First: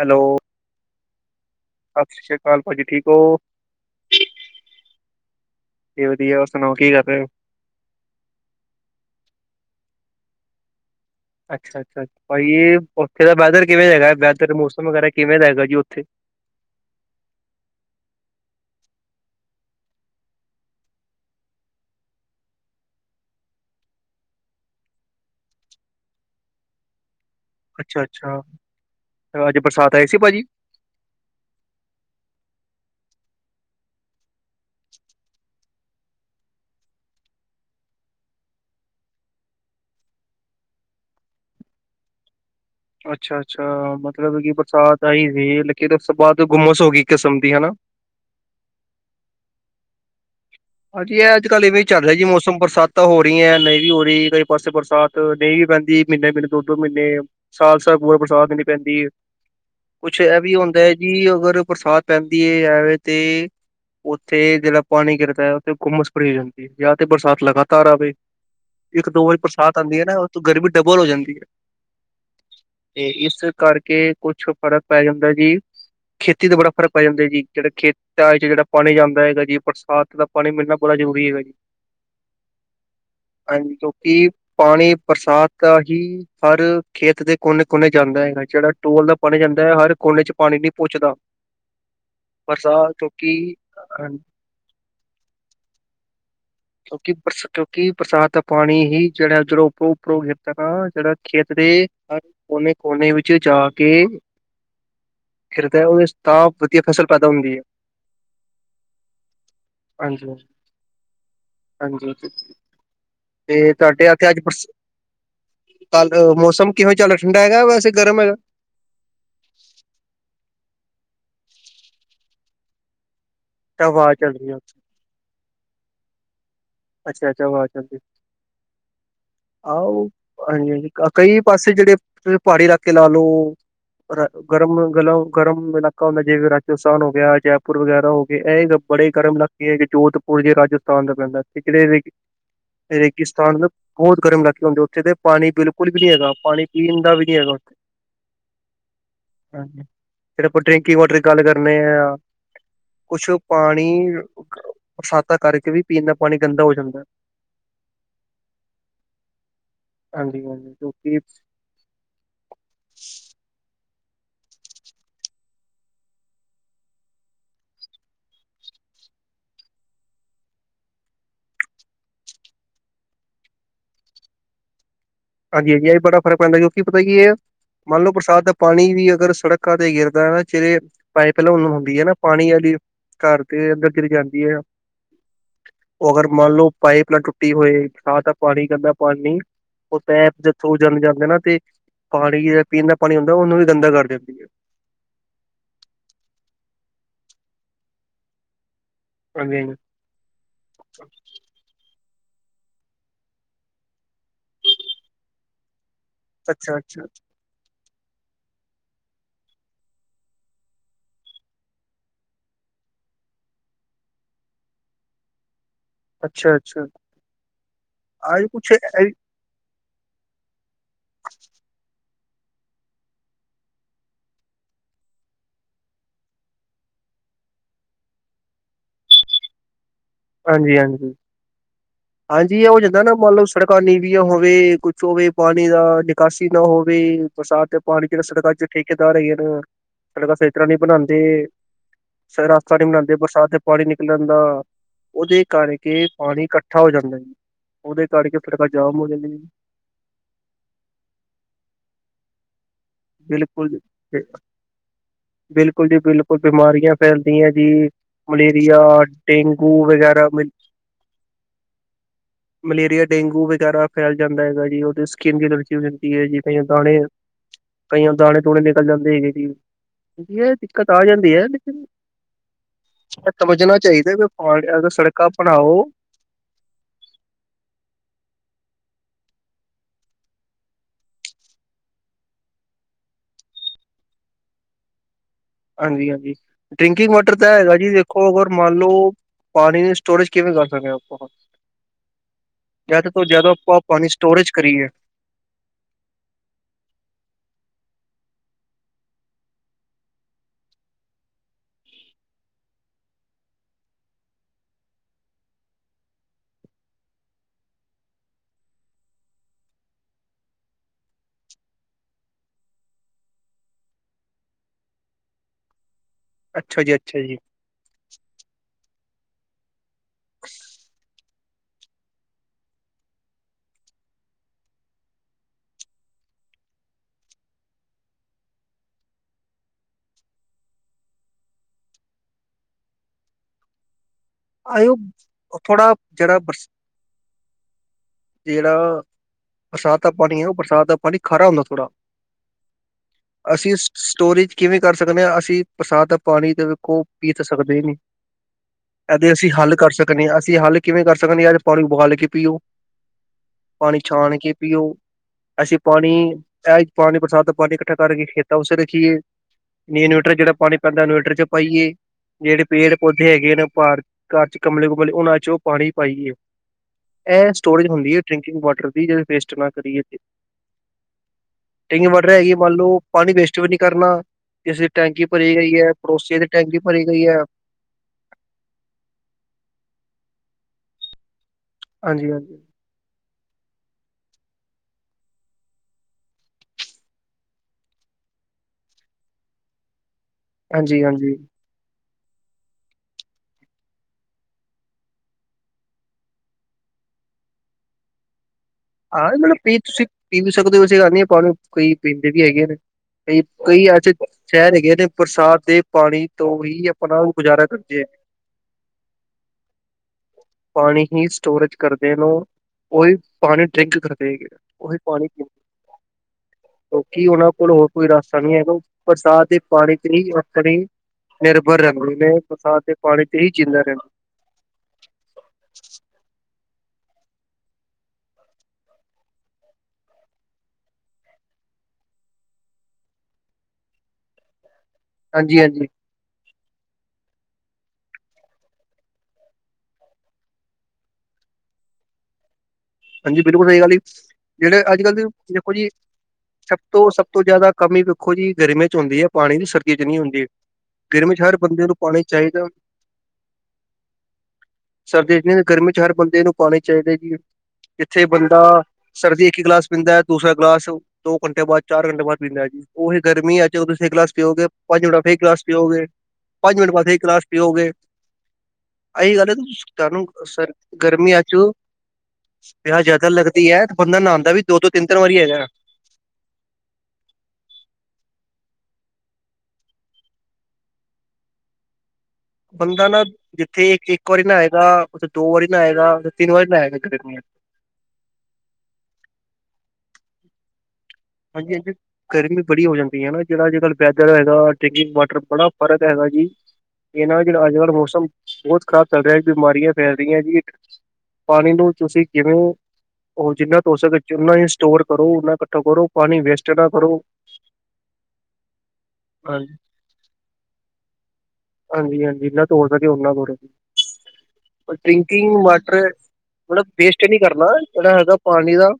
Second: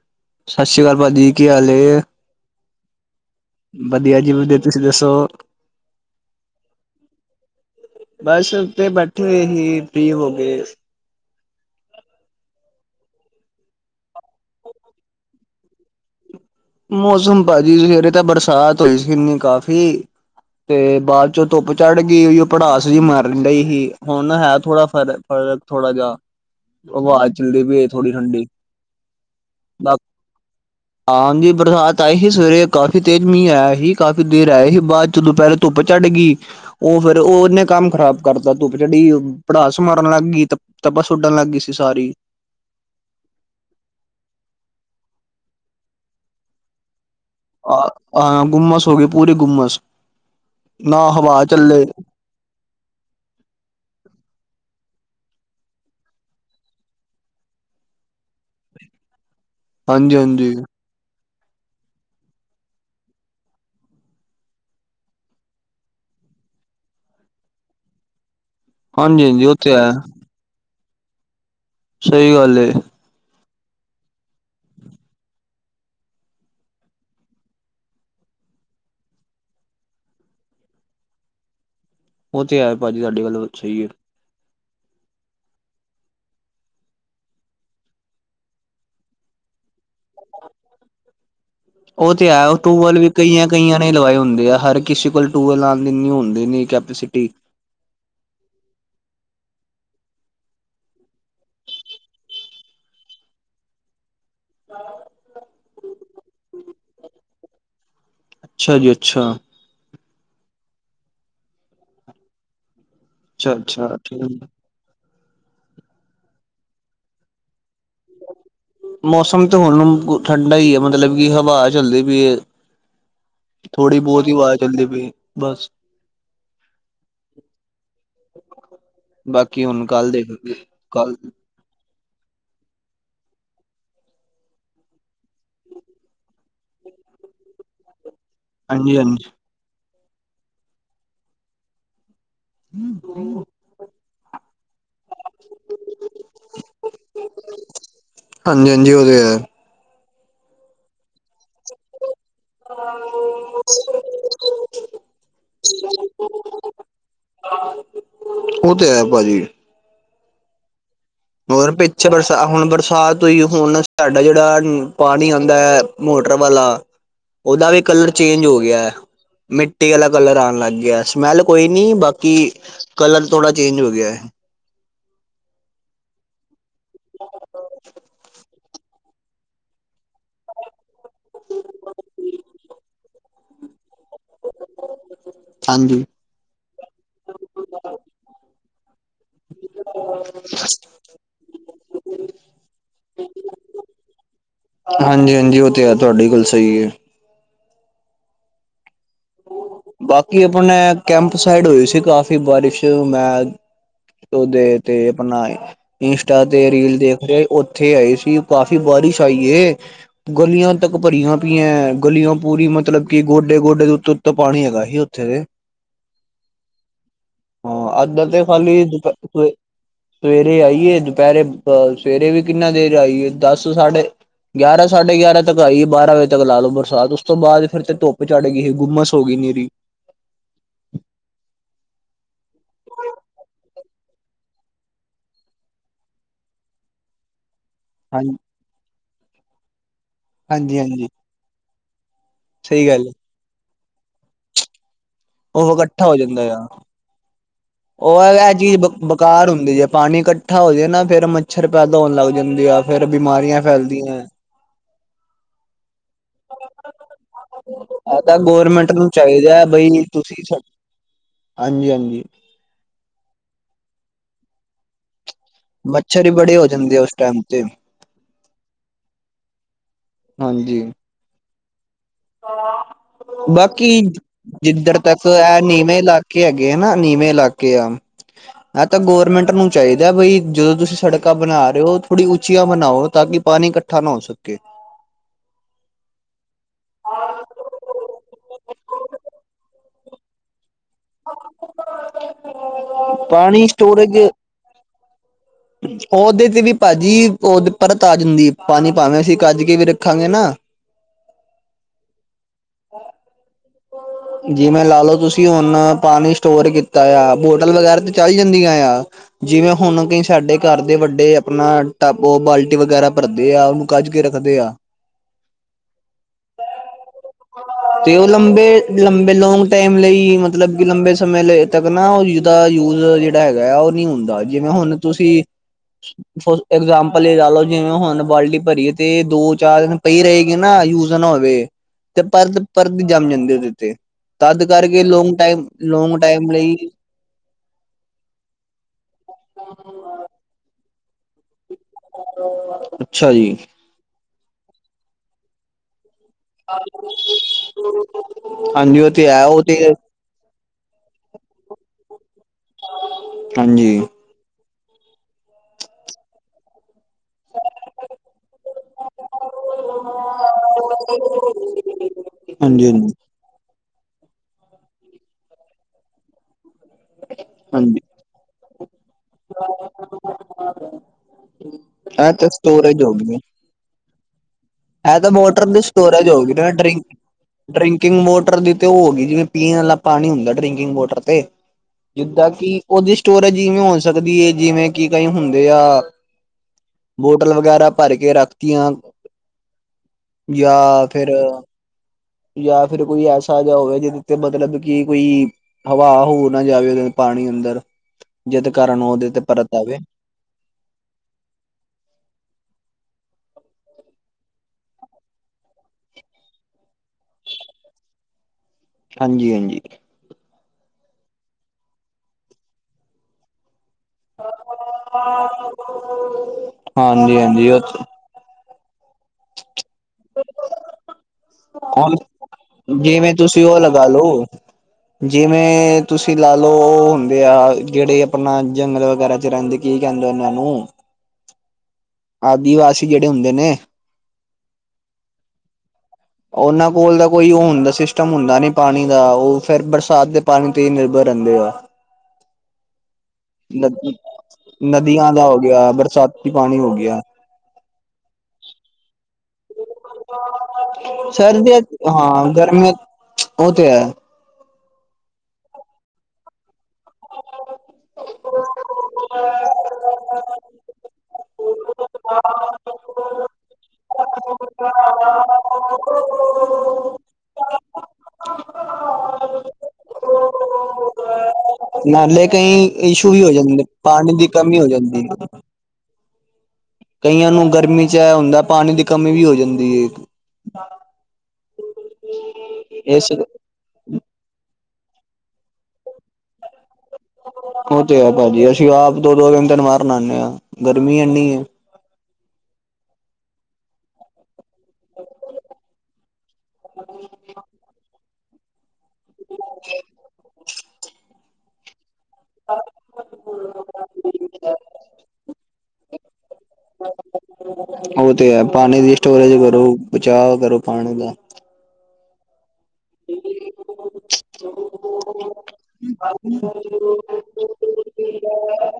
Hello ਸਤਿ ਸ੍ਰੀ ਅਕਾਲ, ਭਾਜੀ। ਕੀ ਹਾਲ ਹੈ। ਸਤਿ ਸ਼੍ਰੀ ਅਕਾਲ ਭਾਜੀ, ਠੀਕ ਹੋ? ਵਧੀਆ ਜੀ, ਵਦੀ ਤੁਸੀਂ ਦੱਸੋ? ਇਹ ਵਧੀਆ। ਹੋਰ ਸੁਣਾਓ ਕੀ ਕਰ ਰਹੇ ਹੋ? ਬਸ ਉ ਤੇ, ਬੈਠੇ ਹੋਏ ਸੀ। ਫਰੀ ਹੋ ਗਏ। ਅੱਛਾ- ਅੱਛਾ, ਭਾਈ ਉੱਥੇ ਦਾ ਵੈਦਰ, ਕਿਵੇਂ ਹੈਗਾ। ਵੈਦਰ, ਮੌਸਮ ਵਗੈਰਾ, ਕਿਵੇਂ ਦਾ ਹੈਗਾ ਜੀ ਉੱਥੇ। ਮੌਸਮ ਭਾਜੀ, ਸਵੇਰੇ ਤਾਂ, ਬਰਸਾਤ ਹੋਈ ਸੀ। ਇੰਨੀ ਕਾਫ਼ੀ। ਤੇ ਬਾਅਦ ਚੋਂ, ਧੁੱਪ ਚੜ ਗਈ। ਉਹ ਪੜਾਸ ਜੀ ਮਰਨ ਡਈ ਸੀ। ਹੁਣ ਹੈ, ਥੋੜਾ ਫਰਕ। ਫਰਕ, ਥੋੜਾ ਜਿਹਾ। ਹਵਾ, ਚੱਲਦੀ ਪਈ ਹੈ। ਥੋੜੀ ਅੱਛਾ-ਅੱਛਾ। ਠੰਡੀ ਅੱਜ ਬਰਸਾਤ ਤਦ ਆਈ ਸੀ ਭਾਜੀ? ਹਾਂਾਂਜੀ। ਬਰਸਾਤ ਆਈ ਸੀ, ਸਵੇਰੇ। ਕਾਫ਼ੀ ਤੇਜ਼ ਮੀਂਹ ਆਇਆ ਸੀ। ਕਾਫ਼ੀ ਦੇਰ ਆਆ ਸੀ। ਬਾਅਦ ਦੋਂ ਦੁਪਹਿਰੇ, ਧੁੱਪ ਚੜ ਗਈ। ਉਹ, ਫੇਰ ਉਹਨੇ, ਕੰਮ ਖ਼ਰਾਬ ਕਰਤਾ। ਧੂਪ ਚੜੀ ਪੜਾਸ ਮਾਰਨ, ਲੱਗ ਗਈ। ਤਪਸ, ਸੁੱਡਣ ਲੱਗ ਗਈ, ਸੀ ਸਾਰੀ। ਅੱਛਾ- ਅੱਛਾ, ਮਤਲਬ ਕਿ ਬਰਸਾਤ ਆਈ ਸੀ। ਲੇਕਿਨ ਉਸ ਤੋਂ, ਬਾਅਦ ਗੁੰਮਸ ਹੋ ਗਈ। ਣਿਕ ਕਿਸਮ ਦੀ, ਹਨਾ। ਹਾਂ, ਗੁੰਮਸ ਹੋ ਗਣੀ, ਪੂਰੀ ਗੁੰਮਸ। ਨਾ ਬਾਕੀ ਇਹ ਹੈ। ਹਵਾ ਅੱਜ ਕੱਲ ਇਵੇ ਚੱਲੇ ਵੀ, ਚੱਲ ਰਿਹਾ ਜੀ। ਮੌਸਮ ਬਰਸਾਤ [unintelligible] ਤਾਂ, ਹੋ ਰਹੀ ਹੈ। ਨਹੀਂ ਵੀ ਹੋ ਰਹੀ। ਕਈ ਪਾਸੇ, ਬਰਸਾਤ ਨਹੀਂ ਵੀ, ਪੈਂਦੀ। ਮਹੀਨੇ- ਮਹੀਨੇ, ਦੋ, ਦੋ ਮਹੀਨੇ। ਸਾਲ, ਸਾਲ ਪੂਰੇ। ਬਰਸਾਤ ਵੀ ਨੀ ਪੈਂਦੀ ਹੈ। ਹਾਂਜੀ ਕੁਛ ਇਹ ਹਾਂਜੀ ਵੀ ਹੁੰਦਾ ਕੀ, ਅਗਰ ਬਰਸਾਤ ਪੈਂਦੀ ਹੈ। ਐਵੇ ਤੇ ਉੱਥੇ, ਜਿਹੜਾ ਪਾਣੀ ਗਿਰਦਾ ਹੈ, ਨਾ। ਤੇ ਘੁੰਮਸ, ਭਰੀ ਜਾਂਦੀ। ਜਾਂ ਤੇ ਬਰਸਾਤ, ਲਗਾਤਾਰ ਆਵੇ। ਇੱਕ, ਹਾਂਜੀ ਦੋ ਵਾਰੀ ਹਾਂਜੀ ਉਹ ਤੇ ਬਰਸਾਤ ਆਉਂਦੀ ਹੈ, ਨਾ। ਤੋਂ, ਗਰਮੀ ਡਬਲ, ਹੋ ਜਾਂਦੀ ਹੈ। ਸਹੀ ਗੱਲ ਏ। ਤੇ ਇਸ ਕਰਕੇ, ਕੁਛ ਫ਼ਰਕ ਪੈ ਜਾਂਦਾ ਏ, ਜੀ। ਖੇਤੀ ਤੇ ਬੜਾ, ਫਰਕ ਪੈ ਜਾਂਦਾ ਹੈ, ਜੀ ਜਿਹੜਾ ਖੇਤਾਂ ਚ, ਜਿਹੜਾ ਪਾਣੀ ਜਾਂਦਾ ਹੈਗਾ। ਜੀ ਬਰਸਾਤ ਦਾ ਪਾਣੀ ਮਿਲਣਾ, ਬੜਾ ਜ਼ਰੂਰੀ ਹੈ ਬਣੀ। ਉਹ ਤੇ ਹੈ। ਭਾਜੀ ਤੁਸਾਡੀ, ਗੱਲ ਸਹੀ ਹੈ। ਕਿ, ਪਾਣੀ ਬਰਸਾਤ ਦਾ ਹੀ। ਹਰ, ਖੇਤ ਦੇ ਕੋਨੇ- ਕੋਨੇ, ਜਾਂਦਾ ਹੈਗਾ। ਜਿਹੜਾ ਟੂਅਲ ਦਾ ਪਾਣੀ, ਜਾਂਦਾ ਹੈ। ਹਰ ਕੋਨੇ ਚ, ਪਾਣੀ ਨੀ ਪੁੱਚਦਾ। ਉਹ ਤੇ ਹੈ। ਟਿਊਬਵੈਲ ਵੀ ਕਈਆਂ, ਕਈਆਂ ਨੇ ਕਿਉਂਕਿ ਲਵਾਏ ਹੁੰਦੇ ਆ। ਹਰ ਕਿਸੇ ਕੋਲ, ਟਊਬਵੈਲ ਲਾਉਣ ਦੇੇ ਇਨੀ ਹੁੰਦੇ ਨੀ। ਕਿਉਂਕਿ, ਕੈਪੈਸਿਟੀ ਬਰਸਾਤ। ਕਿਉਂਕਿ, ਬਰਸਾਤ ਦਾ ਪਾਣੀ ਹੀ। ਜਿਹੜਾ ਜਦੋਂ ਉੱਪਰੋਂ- ਉਪਰੋਂ, ਗਿਰ ਦਾ ਨਾ। ਜਿਹੜਾ ਖੇਤ ਦੇ ਕੋਨੇ, ਕੋਨੇ ਵਿੱਚ, ਜਾ ਕੇ। [inaudible] ਖਿਰਦਾ। ਉਹਦੇ ਵਿੱਚੋਂ ਤਾਂ, ਵਧੀਆ ਫਸਲ ਪੈਦਾ ਹੁੰਦੀ ਹੈ। ਅੱਛਾ ਜੀ ਅੱਛਾ। ਹਾਂਜੀ, ਹਾਂ। ਹਾਂਜੀ। ਅੱਛਾ ਤੇ ਅੱਛਾ ਤੁਹਾਡੇ, ਆ ਕੇ ਅੱਜ ਠੀਕ ਬਰਸਾ ਸ਼ਾਂਤ, ਮੌਸਮ ਕਿਵੇਂ ਚੱਲ ਰਿਹਾ। ਠੰਡਾ ਹੈਗਾ, ਵੈਸੇ ਗਰਮ ਹੈਗਾ। ਮੌਸਮ ਤੇ ਹੁਣ, ਠੰਡਾ ਹੀ ਹੈ। ਮਤਲਬ ਕਿ, ਹਵਾ ਚੱਲਦੀ ਪਈ ਹੈ। ਅੱਛਾ ਥੋੜੀ ਹਵਾ ਬਹੁਤ ਚੱਲ ਹੀ, ਰਹੀ ਹੈ। ਹਾਵਾ ਉੱਥੇ। ਚੱਲਦੀ, ਪਈ ਏ। ਬਸ। ਅੱਛਾ- ਅੱਛਾ, ਹਵਾ ਚਲਦੀ ਪਈ ਬਾਕੀ ਏ। ਹੁਣ ਆਔ, ਕੱਲ ਦੇਖਦੇ ਹਾਂਜੀ- ਹਾਂਜੀ, ਕੱਲ ਕਾਕ ਪਾਸੇ ਜਿਹੜੇਂ, ਪਹਾੜੀ ਇਲਾਕੇ ਲਾ ਲਓ। ਗਰਮ ਗਲਮ ਗਰਮ ਇਲਾਕਾ, ਹੋ ਗਿਆ। ਜਿਵੇਂ ਰਾਜਸਥਾਨ ਹੋ ਗਿਆ। ਜੈਪੁਰ, ਵਗੈਰਾ ਹੋ ਗਏ। ਇਹ ਹਾਂਜੀ ਬੜੇ ਹਾਂਜੀ ਗਰਮ ਇਲਾਕੇ ਜੋਧਪੁਰ ਜੇ ਰਾਜਸਥਾਨ ਚ, ਪੈਂਦਾ ਏ। ਤੇ ਕਿਥਹੇ ਰੇ ਰੇਗਿਸਤਾਨ ਦਾ ਬਹੁਤ ਗਰਮ, ਇਲਾਕੇ ਹੁੰਦੇ ਉਥੇ ਦੇ। ਪਾਣੀ ਬਿਲਕੁਲ, ਵੀ ਨੀ ਹੈਗਾ। ਪਾਣੀ ਪੀਣ, ਦਾ ਵੀ ਨੀ ਹੈਗਾ। ਉੱਥੇ, ਹਾਂਜੀ ਹਾਂਜੀ ਉਹ ਤੇ ਹੈ ਹਾਂਜੀ। ਫੇਰ ਆਪਾਂ ਡਰਿੰਕਿੰਗ, ਵਾਟਰ ਦੀ ਗਾਲ ਕਰਨੇ ਆਾਂ। ਕੁਛ ਔ ਪਾਣੀ, ਬਰਸਾਤਾ ਕਰਕੇ ਵੀ, ਪੀਣ ਦਾ ਪਾਣੀ, ਗੰਦਾ ਹੋ ਜਾਂਦਾ। [unintelligible] ਉਹ ਤੇ, ਹੈ ਭਾਜੀ। ਹਾਂਜੀ ਹਾਂਜੀ ਜੋ [unintelligible] ਹੋਰ ਪਿੱਛੇ ਬਰਸਾ ਹੁਣ ਬਰਸਾਤ ਹੋਈ ਹੁਣ ਸਾਡਾ ਜਿਹੜਾ ਪਾਣੀ ਆਉਂਦਾ ਏ ਮੋਟਰ ਵਾਲਾ ਉਹਦਾ ਵੀ ਕਲਰ ਚੇਂਜ ਹੋ ਗਿਆ ਹੈ। ਮਿੱਟੀ ਆਲਾ ਕਲਰ ਆਉਣ ਲੱਗ ਗਿਆ ਸਮੈਲ ਕੋਈ ਨਹੀਂ ਬਾਕੀ ਕਲਰ ਥੋੜਾ ਚੇਂਜ ਹੋ ਗਿਆ ਐ। ਹਾਂਜੀ ਹਾਂਜੀ ਇਹ ਬੜਾ ਫਰਕ ਪੈਂਦਾ ਕਿਉਂਕਿ ਪਤਾ ਕੀ ਏ, ਮੰਨ ਲਓ ਬਰਸਾਤ ਦਾ ਪਾਣੀ ਵੀ ਅਗਰ ਸੜਕਾਂ ਤੇ ਗਿਰਦਾ ਹੈ ਨਾ ਚਿਰੇ ਪਾਈਪ ਪਹਿਲ [unintelligible] ਉਨੂੰ ਹੁੰਦੀ ਹੈ ਨਾ ਪਾਣੀ ਵਾਲੀ ਘਰ ਦੇ ਅੰਦਰ ਗਲੀ ਜਾਂਦੀ ਹੈ ਹਾਂਜੀ ਓ ਅਗਰ ਮੰਨ ਲਓ ਪਾਈਪ ਨਾ ਟੁੱਟੀ ਹੋਏ ਆ ਤਾਂ ਪਾਣੀ ਗਦਾ ਪਾਣੀ ਉਹ ਪੈਪ ਜਿੱਥੋਂ ਜਮ ਜਾਂਦੇ ਨਾ ਤੇ ਪਾਣੀ ਜਿੜ ਪੀਣ ਦਾ ਪਾਣੀ ਹੁੰਦਾ ਉਹਨੂੰ ਵੀ ਗੰਦਾ ਕਰ ਦਿੰਦੀ ਏ। ਹਾਂਜੀ ਹਾਂਜੀ ਉਹ ਤੇ ਹੈ ਤੁਹਾਡੀ ਗੱਲ ਸਹੀ ਹੈ। ਹਾਂਜੀ ਹਾਂਜੀ ਬਾਕੀ ਆਪਣੇ ਕੈਂਪ ਸਾਈਡ ਹੋਈ ਸੀ ਕਾਫ਼ੀ ਬਾਰਿਸ਼ ਮੈਂ ਓਦੇ ਤੇ ਆਪਣਾ ਇੰਸਟਾ ਤੇ ਅੱਛਾ ਰੀਲ ਅੱਛਾ ਦੇਖ ਰਏ। ਉੱਥੇ ਆਏ ਸੀ ਕਾਫ਼ੀ ਬਾਰਿਸ਼ ਆਈ ਏ। ਗਲੀਆਂ ਤੱਕ ਭਰੀਆਂ ਪਈਆਂ ਗਲੀਆਂ ਪੂਰੀ ਮਤਲਬ ਕਿ ਗੋਡੇ ਗੋਡੇ ਤੋਂ ਉਤੋਂ ਉਤੋਂ ਪਾਣੀ ਹੈਗਾ ਹੀ ਉੱਥੇ ਦੇ। ਅੱਛਾ ਅੱਛਾ ਹਾਂ ਅੱਦਾ ਤੇ ਆਜ ਕੁਛ ਖਾਲੀ ਐ- ਦੁਾਨ [unintelligible] ਸਵੇਰੇ ਆਈਏ ਦੁਪਹਿਰੇਹ ਸਵੇਰੇ ਵੀ ਕਿੰਨਾ ਦੇਰ ਆਈਏ ਦਸ ਸਾਢੇ ਗਿਆਰਾਂ ਸਾਢੇ ਗਿਆਰਾਂ ਤੱਕ ਆਈ ਬਾਰਾਂ ਵਜੇ ਤੱਕ ਲਓ ਬਰਸਾਤ ਉਸ ਤੋਂ ਬਾਅਦ ਫਿਰ ਤੇ ਧੁੱਪ ਚੜ੍ਹ ਗਈ ਹੀ। ਹੁੰਮਸਹੋ ਗਈ ਨਿਰੀ। ਹਾਂਜੀ ਹਾਂਜੀ ਹਾਂਜੀ ਇਹ ਹੋ ਜਾਂਦਾ ਨਾ ਮੰਨ ਲਓ ਸੜਕਾਂ ਨੀਵੀਆਂ ਹੋਵੇ ਕੁਛ ਹੋਵੇ ਪਾਣੀ ਦਾ ਨਿਕਾਸੀ ਨਾ ਹੋਵੇ ਬਰਸਾਤ ਤੇ ਪਾਣੀ ਜਿਹੜ ਹਾਂਜੀ ਸੜਕਾਂੱ ਠੇਕੇਦਾਰ ਹੀ ਨੇ ਸੜਕਾਂ ਸਈ ਤਰਾਂ ਨੀ ਹਾਂਜੀ ਹਾਂਜੀ ਬਣਾਂਦੇ ਰਾਸਤਾ ਨੀ ਸਹੀ ਗੱਲ ਬਣਾਂਦੇ ਬਰਸਾਤ ਦੇ ਪਾਣੀ ਨਿਕਲਣ ਦਾ। ਉਹਦੇ ਉਹ ਕਰਕੇ ਇਕੱਠਾ ਹੋ ਜਾਂਦਾ ਪਾਣੀ ਆ। ਇਕੱਠਾ ਹੋ ਜਾਂਦਾ ਜੀ ਉਹਦੇ ਉਹ ਕਰਕੇ ਹੈ ਇਹ ਸੜਕਾਂ ਚੀਜ਼ ਬ ਜਾਮ ਹੋ ਜਾਂਦੀਆਂ ਜੀ ਬੇਕਾਰ ਹੁੰਦੀ ਜੇ ਪਾਣੀ ਕੱ ਇਕੱਠਾ ਹੋਜੇ ਨਾ ਫਿਰ ਮੱਛਰ ਪੈਦਾ ਹੋਣ ਲੱਗ ਜਾਂਦੇ ਆ। ਫੇਰ ਬਿਮਾਰੀਆਂ ਬਿਲਕੁਲ ਜੀ ਫੈਲਦੀਆਂ ਬਿਲਕੁਲ ਜੀ ਬਿਲਕੁਲ ਕੋਈ ਬਿਮਾਰੀਆਂ ਫੈਲਦੀਆਂ ਜੀ ਇਹ ਤਾਂ ਮਲੇਰੀਆ ਗੌਰਮੈਂਟ ਨੂੰ ਚਾਹੀਦਾ ਡੇਂਗੂ ਬਈ ਵਗੈਰਾ ਤੁਸੀਂ ਮਿਲ ਹਾਂਜੀ ਹਾਂਜੀ ਮਲੇਰੀਆ ਡੇਂਗੂ ਵਗੈਰਾ ਫੈਲ ਜਾਂਦਾ ਹੈਗਾ ਜੀ ਉਹਦੇ ਸਕਿਨ ਦੀ ਐਲਰਜੀ ਹੋ ਜਾਂਦੀ ਮੱਛਰ ਹੈ ਹੀ ਜੀ ਬੜੇ ਹੋ ਜਾਂਦੇ ਦਾਣੇ ਆ ਉਸ ਟਾਈਮ ਤੇ ਕਈਆਂ ਦਾਣੇ ਦੁਣੇ ਨਿਕਲ ਜਾਂਦੇ ਹੈਗੇ ਜ ਇਹ ਹਾਂਜੀ ਦਿੱਕਤ ਆ ਜਾਂਦੀ ਹੈ। ਇਹ ਸਮਝਣਾ ਬਾਕੀ ਚਾਹੀਦਾ ਕਿ ਪਾਣੀ ਅਗਰ ਜਿੱਧਰ ਤੱਕ ਸੜਕਾਂ ਇਹ ਬਣਾਓ ਨੀਵੇਂ ਇਲਾਕੇ ਕੇ ਹੈਗੇ ਆ ਨਾ ਨੀਵੇਂ ਇਲਾਕੇ ਆ। ਐ ਤਾਂ ਗੌਰਮੈਂਟ ਨੂੰ ਚਾਹੀਦਾ ਬ ਜਦੋਂ ਤੁਸੀਂ ਸੜਕਾਂ ਬਣਾ ਰਹੇ ਹੋ ਥੋੜ੍ਹੀ ਉੱਚੀਆਂ ਬਣਾਓ ਤਾਂ ਕਿ ਪਾਣੀ ਕੱਠਾ ਨਾ ਹੋ ਸਕੇ। ਹਾਂਜੀ ਹਾਂਜੀ ਡਰਿੰਕਿੰਗ ਵਾਟਰ ਤਾਂ ਹੈਗਾ ਜੀ ਦੇਖੋ ਹੋਰ ਮੰਨ ਲਓ ਪਾਣੀ ਸਟੋਰੇਜ ਕਿਵੇਂ ਕਰ ਸਕਦੇ ਹਾਂ ਆਪਾਂ, ਜ਼ਿਆਦਾ ਤੋਂ ਜ਼ਿਆਦਾ ਆਪਾਂ ਪਾਣੀ ਸਟੋਰੇਜ ਕਰੀਏ। ਉਹਦੇ ਤੇ ਵੀ ਭਾਜੀ ਉਹਦੇ ਪਰਤ ਆ ਜਾਂਦੀ ਪਾਣੀ ਭਾਵੇਂ ਅਸੀਂ ਕੱਜ ਕੇ ਵੀ ਰੱਖਾਂਗੇ ਨਾ। ਹ ਜਿਵੇਂ ਲਾ ਲਓ ਤੁਸੀਂ ਹੁਣ ਪਾਣੀ ਸਟੋਰ ਕੀਤਾ ਆ ਬੋਟਲ ਵਗੈਰਾ ਤੇ ਚੱਲ ਜਾਂਦੀਆਂ ਆ ਜਿਵੇਂ ਹੁਣ ਕਈ ਸਾਡੇ ਘਰ ਦੇ ਵੱਡੇ ਆਪਣਾ ਟਬ ਬਾਲਟੀ ਵਗੈਰਾ ਭਰਦੇ ਆ ਉਹ ਕੱਜ ਕੇ ਰੱਖਦੇ ਆ। ਅੱਛਾ ਜੀ-ਅੱਛਾ ਜੀ। ਤੇ ਉਹ ਲੰਬੇ ਲੰਬੇ ਲੌਂਗ ਟਾਈਮ ਲਈ ਮਤਲਬ ਕਿ ਲੰਬੇ ਸਮੇਂ ਲਏ ਢਕਣਾ ਨਾ ਉਹ ਜਦਾ ਯੂਜ ਜਿਹੜਾ ਹੈਗਾ ਉਹ ਨਹੀਂ ਹੁੰਦਾ ਜਿਵੇਂ ਹੁਣ ਤੁਸੀਂ ਅ [inaudible] ਫੋਰ ਇਗਜਾਮਪਲ ਇਹ ਲਾ ਲੋਓ ਜਿਵੇਂ ਹੁਣ ਬਾਲਟੀ ਭਰੀਏ ਤੇ ਦੋ ਚਾਰ ਦਿਨ ਪਈ ਰਹੇਗੀ ਨਾ ਯੂਜ ਨਾ ਹੋਵੇ ਤੇ ਪਰਦ ਪਰਦ ਜੰਮ ਜਾਂਦੇ ਉਹਦੇ ਉਤੇ ਤਦ ਆਇਓ ਕਰਕੇ ਲੌਂਗ ਟਾਈਮ ਥੋੜਾ ਲੌਂਗ ਜਿਹੜਾ ਟਾਈਮ ਬਰਸ ਲਈ ਜਿਹੜਾ ਬਰਸਾਤ ਦਾ ਪਾਣੀ ਹੈ ਉਹ ਬਰਸਾਤ ਦਾ ਪਾਣੀ ਖਰਾ ਹੁੰਦਾ ਥੋੜਾ ਅੱਛਾ ਜੀ ਅਸੀਂ ਸਟੋਰੇਜ ਕਿਵੇਂ ਕਰ ਸਕਦੇ ਹਾਂ ਅਸੀਂ ਪ੍ਰਸਾਦ ਪਾਣੀ ਦੇ ਵਖੋ ਪੀ ਤਾਂ ਸਕਦੇ ਨਹੀਂ। ਹਾਂਜੀ ਉਹ ਤੇ ਇਹਦੇ ਹੈ ਅਸੀਂ ਉਹ ਹੱਲ ਤੇ ਕਰ ਸਕਦੇ ਹਾਂ ਅਸੀਂ ਹੱਲ ਕਿਵੇਂ ਕਰ ਸਕਦੇ ਅੱਜ ਪਾਣੀ ਉਬਾਲ ਕੇ ਪੀਓ ਹਾਂਜੀ ਪਾਣੀ ਛਾਣ ਕੇ ਪੀਓ ਐਸੀ ਪਾਣੀ ਇਹ ਪਾਣੀ ਬਰਸਾਤ ਦਾ ਪਾਣੀ ਇਕੱਠਾ ਕਰਕੇ ਕੀਤਾ ਉਸੇ ਰੱਖੀਏ ਨਹੀਂ ਇਨਵੇਟਰ ਜਿਹੜਾ ਪਾਣੀ ਪੈਂਦਾ ਇਨਵੇਰਟਰ ਚ ਪਾਈਏ ਜਿਹੜੇ ਹਾਂਜੀ ਪੇੜ ਹਾਂਜੀ ਪੌਦੇ ਹੈਗੇ ਨੇ ਪਾਰਕ ਚ ਕਮਲੇ ਗੁੰਮਲੇ ਉਹਨਾਂ ਚ ਉਹ ਪਾਣੀ ਪਾਈਏ ਇਹ ਸਟੋਰੇਜ ਹਾਂਜੀ ਹੁੰਦੀ ਹੈ। ਡਰਿੰਕਿੰਗ ਵਾਟਰ ਦੀ ਜੇ ਵੇਸਟ ਨਾ ਕਰੀਏ ਟਕਿੰਗ ਵਾਟਰ ਇਹ ਤਾਂ ਹੈਗੀ ਮੰਨ ਲਓ ਸਟੋਰੇਜ ਹੋ ਪਾਣੀ ਗਈ ਵੇਸਟ ਵੀ ਨੀ ਕਰਨਾ ਇਸ ਦੀ ਇਹ ਟੈਂਕੀ ਤਾਂ ਭਰੀ ਮੋਟਰ ਹੋਈ ਦੀ ਹੈ ਸਟੋਰੇਜ ਪੜੋਸੀਆਂ ਹੋ ਦੀ ਗਈ ਨਾ ਟੈਂਕੀ ਡਰਿੰਕ ਭਰੀ ਹੋਈ ਹੈ। ਡਰਿੰਕਿੰਗ ਵਾਟਰ ਦੀ ਤੇ ਉਹ ਹੋ ਗਈ ਜਿਵੇਂ ਪੀਣ ਵਾਲਾ ਪਾਣੀ ਹੁੰਦਾ ਡਰਿੰਕਿੰਗ ਵਾਟਰ ਤੇ ਹਾਂਜੀ ਜਿੱਦਾਂ ਹਾਂਜੀ। ਕਿ ਉਹਦੀ ਸਟੋਰ ਜਿਵੇਂ ਹੋ ਸਕਦੀ ਹੈ, ਜਿਵੇਂ ਕਿ ਕਈ ਹੁੰਦੇ ਆ ਬੋਟਲ ਵਗੈਰਾ ਭਰ ਕੇ ਰੱਖ ਤੀਆਂ ਜਾਂ ਹਾਂਜੀ ਫਿਰ ਹਾਂਜੀ ਜਾਂ ਫਿਰ ਕੋਈ ਐਸਾ ਹੋਵੇ ਜਿਹਦੇ ਤੇ ਮਤਲਬ ਕਿ ਕੋਈ ਹਵਾ ਹੂ ਨਾ ਜਾਵੇ ਉਹਦੇਨ ਪਾਣੀ ਅੰਦਰ ਜਿਹਦੇ ਕਾਰਨ ਹਾਂ ਉਹਦੇ ਤੇ ਮਤਲਬ ਪਰਤ ਪੀ ਆਵੇ। ਤੁਸੀਂ ਪੀ ਵੀ ਸਕਦੇ ਹੋ ਅਸੀਂ ਕਰ ਨਹੀਂ ਪਾਣੀ ਕਈ ਪੀਂਦੇ ਵੀ ਹੈਗੇ ਨੇ ਕਈ ਕਈ ਐਸੇ ਸ਼ਹਿਰ ਹੈਗੇ ਨੇ ਬਰਸਾਤ ਦੇ ਪਾਣੀ ਤੋਂ ਹੀ ਆਪਣਾ ਗੁਜ਼ਾਰਾ ਕਰਦੇੇ ਆ। ਹਾਂਜੀ ਹਾਂਜੀ। ਪਾਣੀ ਹੀ ਸਟੋਰੇਜ ਕਰਦੇ ਰਹੋ ਉਹੀ ਪਾਣੀ ਡਰਿੰਕ ਕਰ ਠੀਕ ਉਹੀ ਪਾਣੀ ਪੀ ਕੀ ਹਾਂਜੀ ਉਹਨਾਂ ਕੋਲ ਹਾਂਜੀ ਉਹ ਹੋਰ ਕੋਈ ਰਸਤਾ ਨੀ ਹੈ। ਬਰਸਾਤ ਦੇ ਪਾਣੀ ਤੇ ਹੀ ਆਪਣੀ ਨਿਰਭਰ ਰਹਿੰਦੇ ਹੁਣ ਨੇ ਬਰਸਾਤ ਦੇ ਪਾਣੀ ਜਿਵੇਂ ਤੇ ਹੀ ਤੁਸੀਂ ਉਹ ਜਿੰਦਾ ਲਗਾ ਰਹਿਣਾ ਲਓ ਜਿਵੇਂ ਤੁਸੀਂ ਲਾ ਲਓ ਉਹ ਹੁੰਦੇ ਆ ਜਿਹੜੇ ਆਪਣਾ ਜੰਗਲ ਵਗੈਰਾ ਚ ਰਹਿੰਦੇ ਕੀ ਕਹਿੰਦੇ ਉਨਾਂ ਨੂੰ। ਆਦੀ ਵਾਸੀ ਜਿਹੜੇ ਹੁੰਦੇ ਨੇ। ਹਾਂਜੀ ਹਾਂਜੀ। ਉਹਨਾਂ ਕੋਲ ਤਾਂ ਕੋਈ ਉਹ ਹੁੰਦਾ ਸਿਸਟਮ ਹੁੰਦਾ ਨੀ ਪਾਣੀ ਦਾ ਉਹ ਫਿਰ ਬਰਸਾਤ ਦੇ ਪਾਣੀ ਤੇ ਹੀ ਨਿਰਭਰ ਰਹਿੰਦੇ ਆ ਹਾਂਜੀ ਬਿਲਕੁਲ ਸਹੀ ਗੱਲ ਨਦੀ ਜਿਹੜੇ ਅੱਜ ਕੱਲ ਦੇ ਨਦੀਆਂ ਦਾ ਹੋ ਦੇਖੋ ਜੀ ਗਿਆ ਬਰਸਾਤੀ ਪਾਣੀ ਸਭ ਹੋ ਤੋਂ ਗਿਆ ਸਭ ਤੋਂ ਜ਼ਿਆਦਾ ਕਮੀ ਵੇਖੋ ਜੀ ਗਰਮੀ ਚ ਹੁੰਦੀ ਹੈ ਪਾਣੀ ਦੀ ਸਰ ਚੀਜ਼ ਨਹੀਂ ਹੁੰਦੀ ਗਰਮ ਚ ਹਰ ਸਰਦੀਆਂ ਬੰਦੇ ਨੂੰ ਪਾਣੀ ਹਾਂ ਚਾਹੀਦਾ ਗਰਮੀਆਂ ਉਹ ਤੇ ਹੈ ਸਰਦੀ ਚ ਗਰਮੀ ਚ ਹਰ ਬੰਦੇ ਨੂੰ ਪਾਣੀ ਚਾਹੀਦਾ ਜੀ ਜਿੱਥੇ ਬੰਦਾ ਸਰਦੀ ਇੱਕ ਗਿਲਾਸ ਪੀਂਦਾ ਦੂਸਰਾ ਗਲਾਸ ਦੋ ਘੰਟੇ ਬਾਅਦ ਚਾਰ ਘੰਟੇ ਬਾਅਦ ਪਿੰਦਾ ਜੀ ਓਹੀ ਗਰਮੀ ਚ ਛੇ ਗਲਾਸ ਪਿਓਗੇ ਪੰਜ ਮਿੰਟ ਬਾਅਦ ਇਹ ਕਲਾਸ ਪੀਓਗੇ ਪੰਜ ਮਿੰਟ ਬਾਸ ਇਹ ਗਲਾਸ ਪੀਓ ਗੇ ਇਹੀ ਗੱਲ ਹੈ ਤੁਹਾਨੂੰ ਸਰ ਗਰਮੀਆਂ ਚ ਨਾਲੇ ਕਈ ਪਿਆਸ ਜ਼ਿਆਦਾ ਇਸ਼ੂ ਵੀ ਹੋ ਲੱਗਦੀ ਜਾਂਦੇ ਹੈ ਤੇ ਬੰਦਾ ਪਾਣੀ ਦੀ ਨਹਾਉਂਦਾ ਵੀ ਦੋ ਕਮੀ ਹੋ ਦੋ ਤਿੰਨ ਤਿੰਨ ਜਾਂਦੀ। ਵਾਰੀ ਹੈਗਾ ਕਈਆਂ ਨੂੰ ਗਰਮੀ ਚ ਇਹ ਹੁੰਦਾ ਪਾਣੀ ਦੀ ਕਮੀ ਵੀ ਹੋ ਜਾਂਦੀ ਹੈ। ਬੰਦਾ ਨਾ ਇਸ ਉਹ ਜਿੱਥੇ ਇੱਕ ਵਾਰੀ ਨਾ ਨਾਏਗਾ ਉੱਥੇ ਦੋ ਵਾਰੀ ਨਾਏਗਾਂ ਉੱਥੇ ਤਿੰਨ ਵਾਰੀ ਨਾ ਨਾਏਗਾ [unintelligible] ਉਹ ਤੇ ਆ ਭਾਜੀ ਅਸੀਂ ਆਪ ਦੋ ਦੋ ਦਿਨ ਤਿਨ ਬਾਹਰ ਨਾਹਨੇ ਆ। ਗਰਮੀ ਇੰਨੀ ਹਾਂਜੀ ਹਾਂਜੀ ਗਰਮੀ ਬੜੀ ਹੋ ਜਾਂਦੀ ਹੈ ਨਾ ਜਿਹੜਾ ਅੱਜ ਕੱਲ ਪੈਦਲ ਹੈਗਾ ਤੇ ਜੀ ਵਾਟਰ ਬੜਾ ਫਰਕ ਹੈਗਾ ਜੀ ਇਹ ਨਾ ਜਿਹੜਾ ਅੱਜ ਕੱਲ੍ਹ ਮੌਸਮ। ਬਹੁਤ ਖ਼ਰਾਬ ਚੱਲ ਰਿਹਾ ਬਿਮਾਰੀਆਂ ਫੈਲ ਰਹੀਆਂ ਜੀ। ਪਾਣੀ ਨੂੰ ਤੁਸੀਂ ਜਿਵੇਂ ਉਹ ਜਿੰਨਾ ਹੋ ਸਕੇ ਓਨਾ ਹੀ ਸਟੋਰ ਕਰੋ ਓਨਾ ਇਕੱਠੋ ਕਰੋ। ਪਾਣੀ ਵੇਸਟ ਨਾ ਕਰੋ। ਓਹ ਤੇ ਹੈ ਪਾਣੀ ਸਟੋਰਜ ਹਾਂਜੀ, ਕਰੋ। ਬਚਾਅ ਕਰੋ ਪਾਣੀ ਦਾ। ਹਾਂਜੀ ਹਾਂਜੀ ਤੋੜ ਨਾ ਓਹਨਾ ਕੋਲ ਪਰ ਡਰਿੰਕਿੰਗ ਵਾਟਰ ਮਤਲਬ ਵੇਸਟ ਨਹੀਂ ਕਰਨਾ ਜਿਹੜਾ ਹੈਗਾ ਪਾਣੀ ਦਾ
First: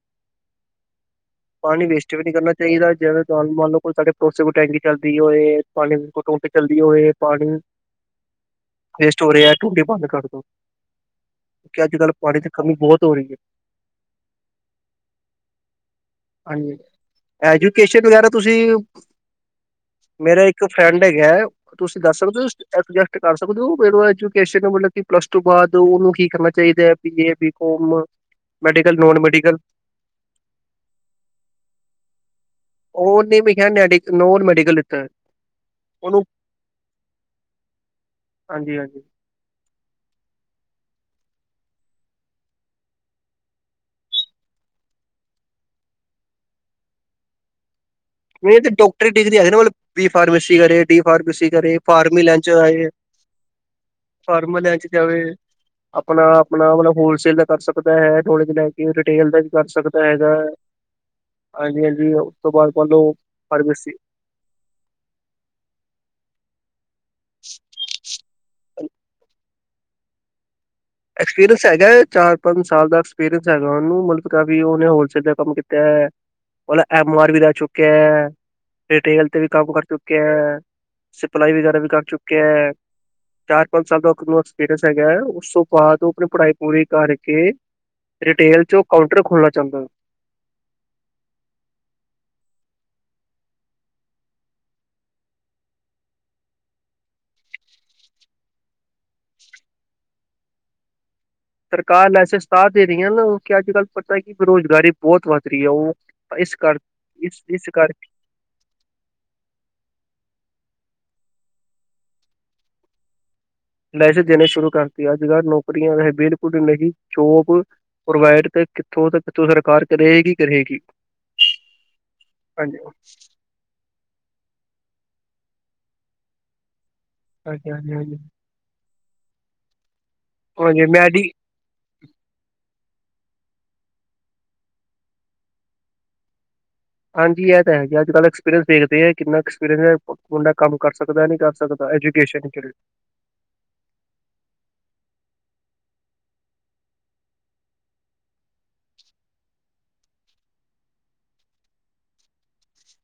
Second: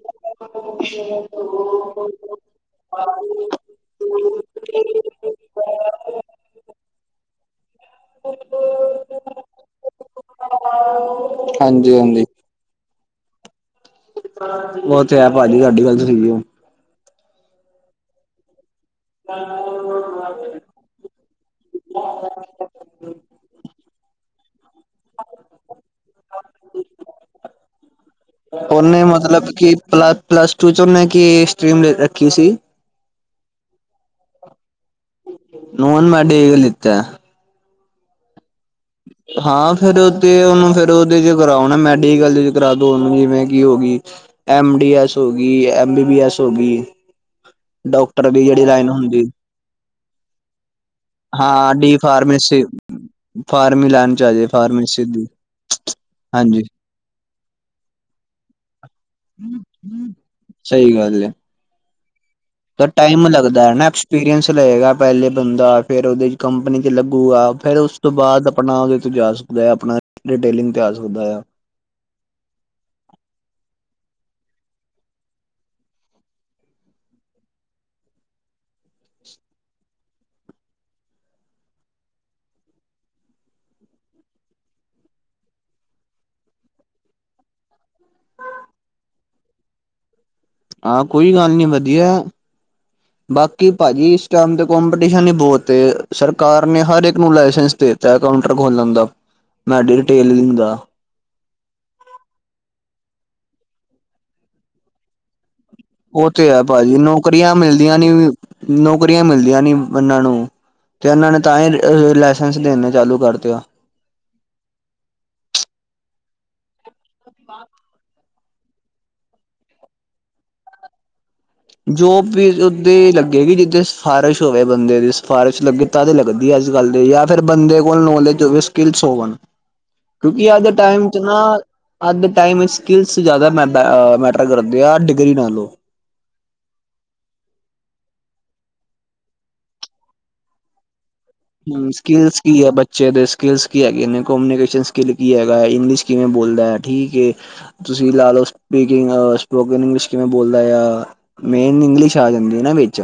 [unintelligible] ਪਾਣੀ ਵੇਸਟ ਵੀ ਨੀ ਕਰਨਾ ਚਾਹੀਦਾ ਜਿਵੇ ਮੰਨ ਲਓ ਕੋਈ ਸਾਡੇ ਪੜੋਸੀਆ ਦੀ ਕੋਈ ਟੈਂਕੀ ਚੱਲਦੀ ਹੋਏ। ਪਾਣੀ ਚੱਲਦੀ ਹੋਵੇ ਪਾਣੀ ਵੇਸਟ ਹੋ ਰਿਹਾ ਹੈ ਟੂਟੀ ਬੰਦ ਕਰਦੋ। ਕਿਉਂਕ ਅੱਜ ਹਾਂਜੀ ਕੱਲ੍ਹ ਹਾਂਜੀ ਪਾਣੀ ਦੀ ਕਮੀ ਬਹੁਤ ਹੋ ਰਹੀ ਹੈ। ਉਹ ਤੇ ਹੈ ਭਾਜੀ ਤੁਹਾਡੀ ਗੱਲ ਤੇ ਸਹੀ ਹੈ। ਹਾਂਜੀ ਐਜੂਕੇਸ਼ਨ ਵਗੈਰਾ ਤੁਸੀਂ। [unintelligible] ਮੇਰਾ ਇੱਕ ਫਰੈਂਡ ਹੈਗਾ ਏ। ਤੁਸੀਂ ਦੱਸ ਸਕਦੇ ਹੋ ਐਡਜਸਟ ਕਰ ਸਕਦੇ ਹੋ, ਐਜੂਕੇਸ਼ਨ ਮਤਲਬ ਕਿ ਪਲੱਸ ਟੂ ਬਾਅਦ ਉਹਨੂੰ ਕੀ ਕਰਨਾ ਚਾਹੀਦਾ? B A B com medical ਉਹਨੇ ਨੋਨ ਮਤਲਬ ਮੈਡੀਕਲ। ਕਿ ਪਲ ਪਲੱਸ ਟੂ ਚ ਉਹਨੇ ਕਿ ਸਟ੍ਰੀਮ ਰੱਖੀ ਸੀ? ਉਹਨੇ ਭਈਆ ਮੈਡੀ ਨੋਨ ਮੈਡੀਕਲ। ਹੈ ਨੋਨ ਉਹਨੂੰ ਮੈਡੀਕਲ ਲਿਤਾ? ਹਾਂਜੀ ਹਾਂਜੀ। ਹਾਂ ਫੇਰ ਤੇ ਉਹਨੂੰ ਫਿਰ ਉਹਦੇ ਚ ਕਰਾਉ ਨਾ ਮੈਡੀਕਲ ਕਰਾ ਦੋ ਉਹਨੂੰ ਜਿਵੇਂ ਕਿ ਹੋ ਗਈ। ਐਮ ਡੀ ਐਸ ਹੋ ਗਈ ਐਮ ਬੀ ਬੀ ਐਸ ਹੋ ਗਈ ਡਾਕ ਨਹੀਂ ਤਾਂ ਡਾਕਟਰੀ ਡਿਗਰੀ ਹੈ ਨਾ ਮਤਲਬ ਬੀ ਫਾਰਮੇਸੀ ਕਰੇ ਡੀ ਫਾਰਮੇਸੀ ਹਾਂ ਕਰੇ ਡੀ ਫਾਰਮੀ ਲੈਨ ਚ ਫਾਰਮੇਸੀ ਆਏ। ਫਾਰਮੀ ਲਾਈਨ ਚ ਆ ਜੇ ਫਾਰਮ ਲੈਣ ਚ ਫਾਰਮੇਸੀ ਜਾਵੇ ਦੀ ਆਪਣਾ ਹਾਂਜੀ ਆਪਣਾ ਮਤਲਬ ਹੋਲਸੇਲ ਦਾ ਕਰ ਸ। ਦਾ ਹੈ ਥੋੜੇ ਜਿਹੇ ਲੈ ਕੇ ਰਿਟੇਲ ਦਾ ਵੀ ਕਰ ਸਕਦਾ ਹੈਗਾ ਸਹੀ ਗੱਲ ਹੈ ਹਾਂਜੀ ਹਾਂਜੀ ਉਸ ਤੋਂ ਬਾਅਦ। ਤਾਂ ਮੰਨ ਲਓ ਟਾਈਮ ਲੱਗਦਾ ਹੈ ਨਾ ਫਾਰਮੇਸੀ ਐਕਸਪੀਰੀਅੰਸ ਲਏਗਾ ਪਹਿਲੇ ਬੰਦਾ ਫਿਰ ਉਹਦੇ। ਕੰਪਨੀ ਚ ਲੱਗੂਗਾ ਫੇਰ ਉਸ ਤੋਂ ਬਾਅਦ ਆਪਣਾ ਉਹਦੇ ਤੋਂ ਜਾ ਸਕਦਾ ਹੈ ਆਪਣਾ ਰਿਟੇਲਿੰਗ ਤੇ ਆ। ਸਕਦਾ ਆ ਐਕਪੀਰੀਅਨਸ। ਹੈਗਾ ਹੈ ਚਾਰ ਪੰਜ ਸਾਲ ਦਾ ਐਕਸਪੀਰੀਅੰਸ ਹੈਗਾ ਉਹਨੂੰ ਮਤਲਬ ਕਾਫੀ ਉਹਨੇ ਹੋਲਸੇਲ ਦਾ ਕੰਮ ਕੀਤਾ ਹੈ। ਲਾ ਐਮ ਆਰ ਵੀ ਰਹਿ ਚੁੱਕਿਆ ਹੈ ਰਿਟੇਲ ਤੇ ਵੀ ਕੰਮ ਕਰ ਚੁੱਕਿਆ ਹੈ। ਸਪਲਾਈ ਵਗੈਰਾ ਵੀ ਕਰ ਚੁੱਕਿਆ ਹੈ ਚਾਰ ਪੰਜ ਸਾਲ ਤੱਕ ਐਕਸਪੀਰੀਅੰਸ ਹੈਗਾ ਹੈ ਉਸ ਬਾਅਦ ਤੂੰ ਆਪਣੀ ਪੜ੍ਹਾਈ ਪੂਰੀ ਕਰਕੇ ਰਿਟੇਲ ਚੋਂ ਕਾਉਂਟਰ ਖੋਲਣਾ ਚਾਹੁੰਦਾ। ਹਾਂ, ਕੋਈ ਗੱਲ ਨੀ ਵਧੀਆ। ਹ ਬਾਕੀ ਭਾਜੀ ਇਸ ਟਾਈਮ ਤੇ ਕਪੀਟੀਸ਼ਨ ਹੀ ਬਹੁਤ ਏ ਸਰਕਾਰ ਨੇ ਹਰ ਇਕ ਨੂੰ ਲਾਇਸੈਂਸ ਦੇ। ਚਾਹੇ ਕਾਊਂਟਰ ਖੋਲ ਲੈਂਦਾ, ਮੈਂਡੀ ਰਿਟੇਲਿੰਗ ਦਾ। ਸਰਕਾਰ ਲਾਈਸੈਂਸ ਤਾਂ ਰਹੀ ਹੈ ਨਾ ਅੱਜ ਕੱਲ੍ਹ ਪਤਾ ਕਿ ਬੇਰੁਜ਼ਗਾਰੀ ਬਹੁਤ ਵੱਧ ਰਹੀ ਹੈ। ਉਹ ਉਹ ਤੇ ਇਸ ਹੈ ਕਰ ਭਾਜੀ ਇਸ ਨੌਕਰੀਆਂ ਇਸ ਕਰਕੇ ਮਿਲਦੀਆਂ ਨੀ ਨੌਕਰੀਆਂ ਮਿਲਦੀਆਂ ਨੀ ਇਹਨਾਂ ਨੂੰ। ਤੇ ਇਹਨਾਂ ਨੇ ਤਾਂ ਹੀ ਲਾਇਸੈਂਸ ਦੇਣੇੇ ਚਾਲੂ ਕਰ ਦਿਤੇ ਆ। ਲਾਇਸੈਂਸ ਦੇਣੇ ਸ਼ੁਰੂ ਕਰਤੀ ਅੱਜ ਕੱਲ੍ਹ ਨੌਕਰੀਆਂ ਰਹਿ ਬਿਲਕੁਲ ਨਹੀਂ ਜੌਬ। ਪ੍ਰੋਵਾਈਡ ਤੇ ਕਿੱਥੋਂ ਤੋਂ ਸਰਕਾਰ ਕਰੇਗੀ ਕਰੇਗੀ। ਜੋਬ ਵੀ ਹਾਂਜੀ ਓਦੇ ਲੱਗੇਗੀ ਜਿੱਦਾਂ। ਸਿਫਾਰਸ਼ ਹੋਵੇ ਬੰਦੇ ਦੀ ਸਿਫਾਰਸ਼ ਲੱਗ ਤਦ ਲੱਗਦੀ ਹੈ ਅੱਜ ਕੱਲ ਦੇ ਜਾਂ ਫਿਰ ਹਾਂਜੀ ਬਦੇ ਹਾਂਜੀ ਕੋਲ ਹਾਂਜੀ ਨੌਲੇਜ ਹੋਵੇ। ਸਕ ਹੋਵ ਕਿਉਂਕਿ ਅੱਜ ਦਾ ਹਾਂਜੀ ਟਮ ਮੈਂ ਚ ਜੀ ਨਾ [inaudible] ਅੱਜ ਦੇ ਟਾਈਮ ਸਕਿੱਲਸ ਜ਼ਿਆਦਾ ਮ ਮੈਟਰ ਕਰਦੇ ਆ। ਡਿਗਰੀ ਨਾਲੋਂ ਹਾਂਜੀ, ਇਹ ਤਾਂ ਹੈਗੀ ਅੱਜ ਕੱਲ ਐਕਸਪੀਰੀਅੰਸ ਦੇਖਦੇ ਆ ਕਿੰਨਾ ਐਕਸਪੀਰੀਅੰਸ ਹੈ ਮੁੰਡਾ ਕੰਮ ਕਰ ਸਕਦਾ ਨੀ ਕਰ। ਹਮ ਸਕਦਾ ਸਕਿਲਸ ਐਜੂਕੇਸ਼ਨ ਕੀ ਚ ਹੈ ਬੱਚੇ ਦੇ। ਸਕਿੱਲਸ ਕੀ ਹੈਗੇ ਨੇ ਕਮਊਨੀਕੇਸ਼ਨ ਸਕਿੱਲ ਕੀ ਹੈਗਾ ਹੈ ਇੰਗਲਿਸ਼ ਕਿਵੇਂ ਬੋਲਦਾ ਹੈ ਠੀਕ ਹੈ। ਤੁਸੀਂ ਲਾ ਲਓ ਸਪੀਕਿੰਗ ਸਪੋਕਨ ਇੰਗਲਿਸ਼ ਕਿਵੇਂ ਬੋਲਦਾ ਆ। ਮੇਨ ਇੰਗਲਿਸ਼ ਆ ਜਾਂਦੀ ਹੈ ਨਾ ਵਿੱਚ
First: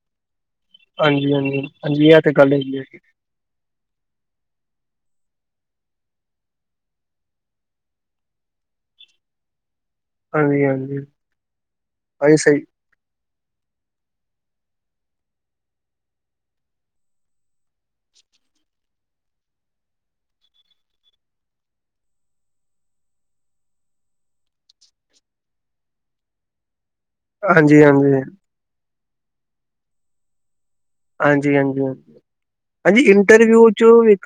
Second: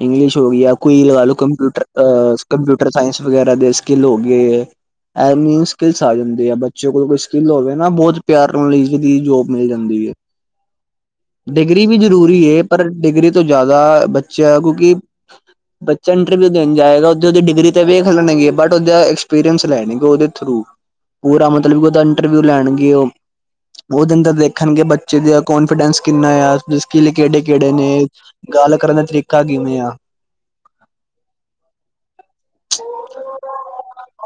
ਇੰਗਲਿਸ਼ ਹੋ ਗਈ ਆ ਕੋਈ ਲਾ ਹਾਂਜੀ ਲਓ ਹਾਂਜੀ ਕੰਪਿਊਟਰ ਹਾਂਜੀ ਇਹ ਤੇ ਗੱਲ ਹੈਗੀ ਹੈ ਕੰਪਿਊਟਰ ਜੀ ਵਗੈਰਾ ਦੇ ਸਕਿਲ ਹੋ ਗਏ। ਮੀਨ ਸਕਿੱਲਸ ਆ ਜਾਂਦੇ ਆ ਬੱਚੇ ਕੋਲ ਕੋਈ ਸਕਿੱਲ ਹੋਵੇ ਨਾ ਬਹੁਤ ਪਿਆਰ ਲਈਦੀ ਜੋਬ ਮਿਲ ਜਾਂਦੀ ਹੈ ਹਾਂਜੀ ਹਾਂਜੀ ਡਿਗਰੀ ਵੀ ਹਾਂਜੀ ਜਰੂਰੀ ਸਹੀ ਪਰ ਡਿਗਰੀ ਤੋਂ ਜ਼ਿਆਦਾ ਬੱਚਾ ਕਿਉਂਕਿ ਬੱਚਾ ਇੰਟਰਵਿਊ ਦੇਣ ਜਾਏਗਾ ਉਹਦੀ ਡਿਗਰੀ ਤੇ ਵੇਖ ਲੈਣਗੇ ਬਟ ਉਹਦਾ ਐਕਸਪੀਰੀਅੰਸ ਲੈਣਗੇ ਉਹਦੇ ਥਰੂ ਪੂਰਾ ਮਤਲਬ ਕਿ ਉਹਦਾ ਇੰਟਰਵਿਊ ਲੈਣਗੇ ਉਹ ਉਹਦੇ ਅੰਦਰ ਦੇਖਣਗੇ ਬੱਚੇ ਦਾ ਕੋਂਨਫੀਡੈਂਸ ਕਿੰਨਾ ਆ ਸਕਿਲ ਕਿਹੜੇ -ਕਿਹੜੇ ਹਾਂਜੀ ਨੇ, ਹਾਂਜੀ ਗੱਲ ਕਰਨ ਦਾ ਤਰੀਕਾ ਕਿਵੇਂ ਆ ਹਾਂਜੀ -ਹਾਂਜੀ ਹ ਹਾਂਜੀ ਇੰਟਰਵਿਊ ਚ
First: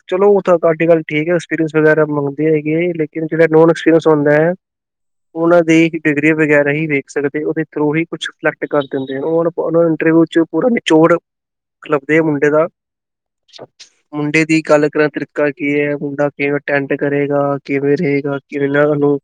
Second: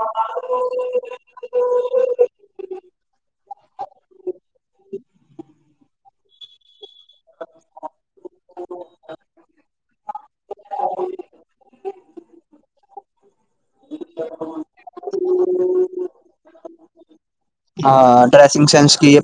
ਚਲੋ ਉ ਤੁਹਾਡੀ ਗੱਲ ਠੀਕ ਹੈ ਐਕਸਪੀਰੀਅੰਸ ਵਗੈਰਾ ਹੈਗੇ ਲੇਕਿਨ ਜਿਹੜਾ ਨੋ ਐਕਸਪੀਰੀਅੰਸ ਹੁੰਦਾ ਹੈ ਉਹਨਾਂ ਦੀ ਹੀ ਡਿਗਰੀ ਵਗੈਰਾ ਹੀ ਵੇਖ ਸਕਦੇ ਉਹਦੇ ਥਰੂ ਹੀ ਕੁਛ ਸਿਲੈਕਟ ਕਰ ਦਿੰਦੇ ਉਹ ਉਹ ਇੰਟਰਵਿਊ ਚ ਪੂਰਾ ਨਿਚੋੜ ਲੱਭਦੇ ਆ ਮੁੰਡੇ ਦਾ ਮੁੰਡੇ ਦੀ ਗੱਲ ਕਰਨ ਦਾ ਤਰੀਕਾ ਕੀ ਹੈ, ਮੁੰਡਾ ਕਿਵੇਂ ਅਟੈਂਡ ਕਰੇਗਾ ਕਿਵੇਂ ਹਾਂ ਰਹੇਗਾ ਡਰੈਸਿੰਗ ਕਿਵੇਂ ਨਾਲ ਸੈਂਸ ਉਹਨੂੰ ਕੀ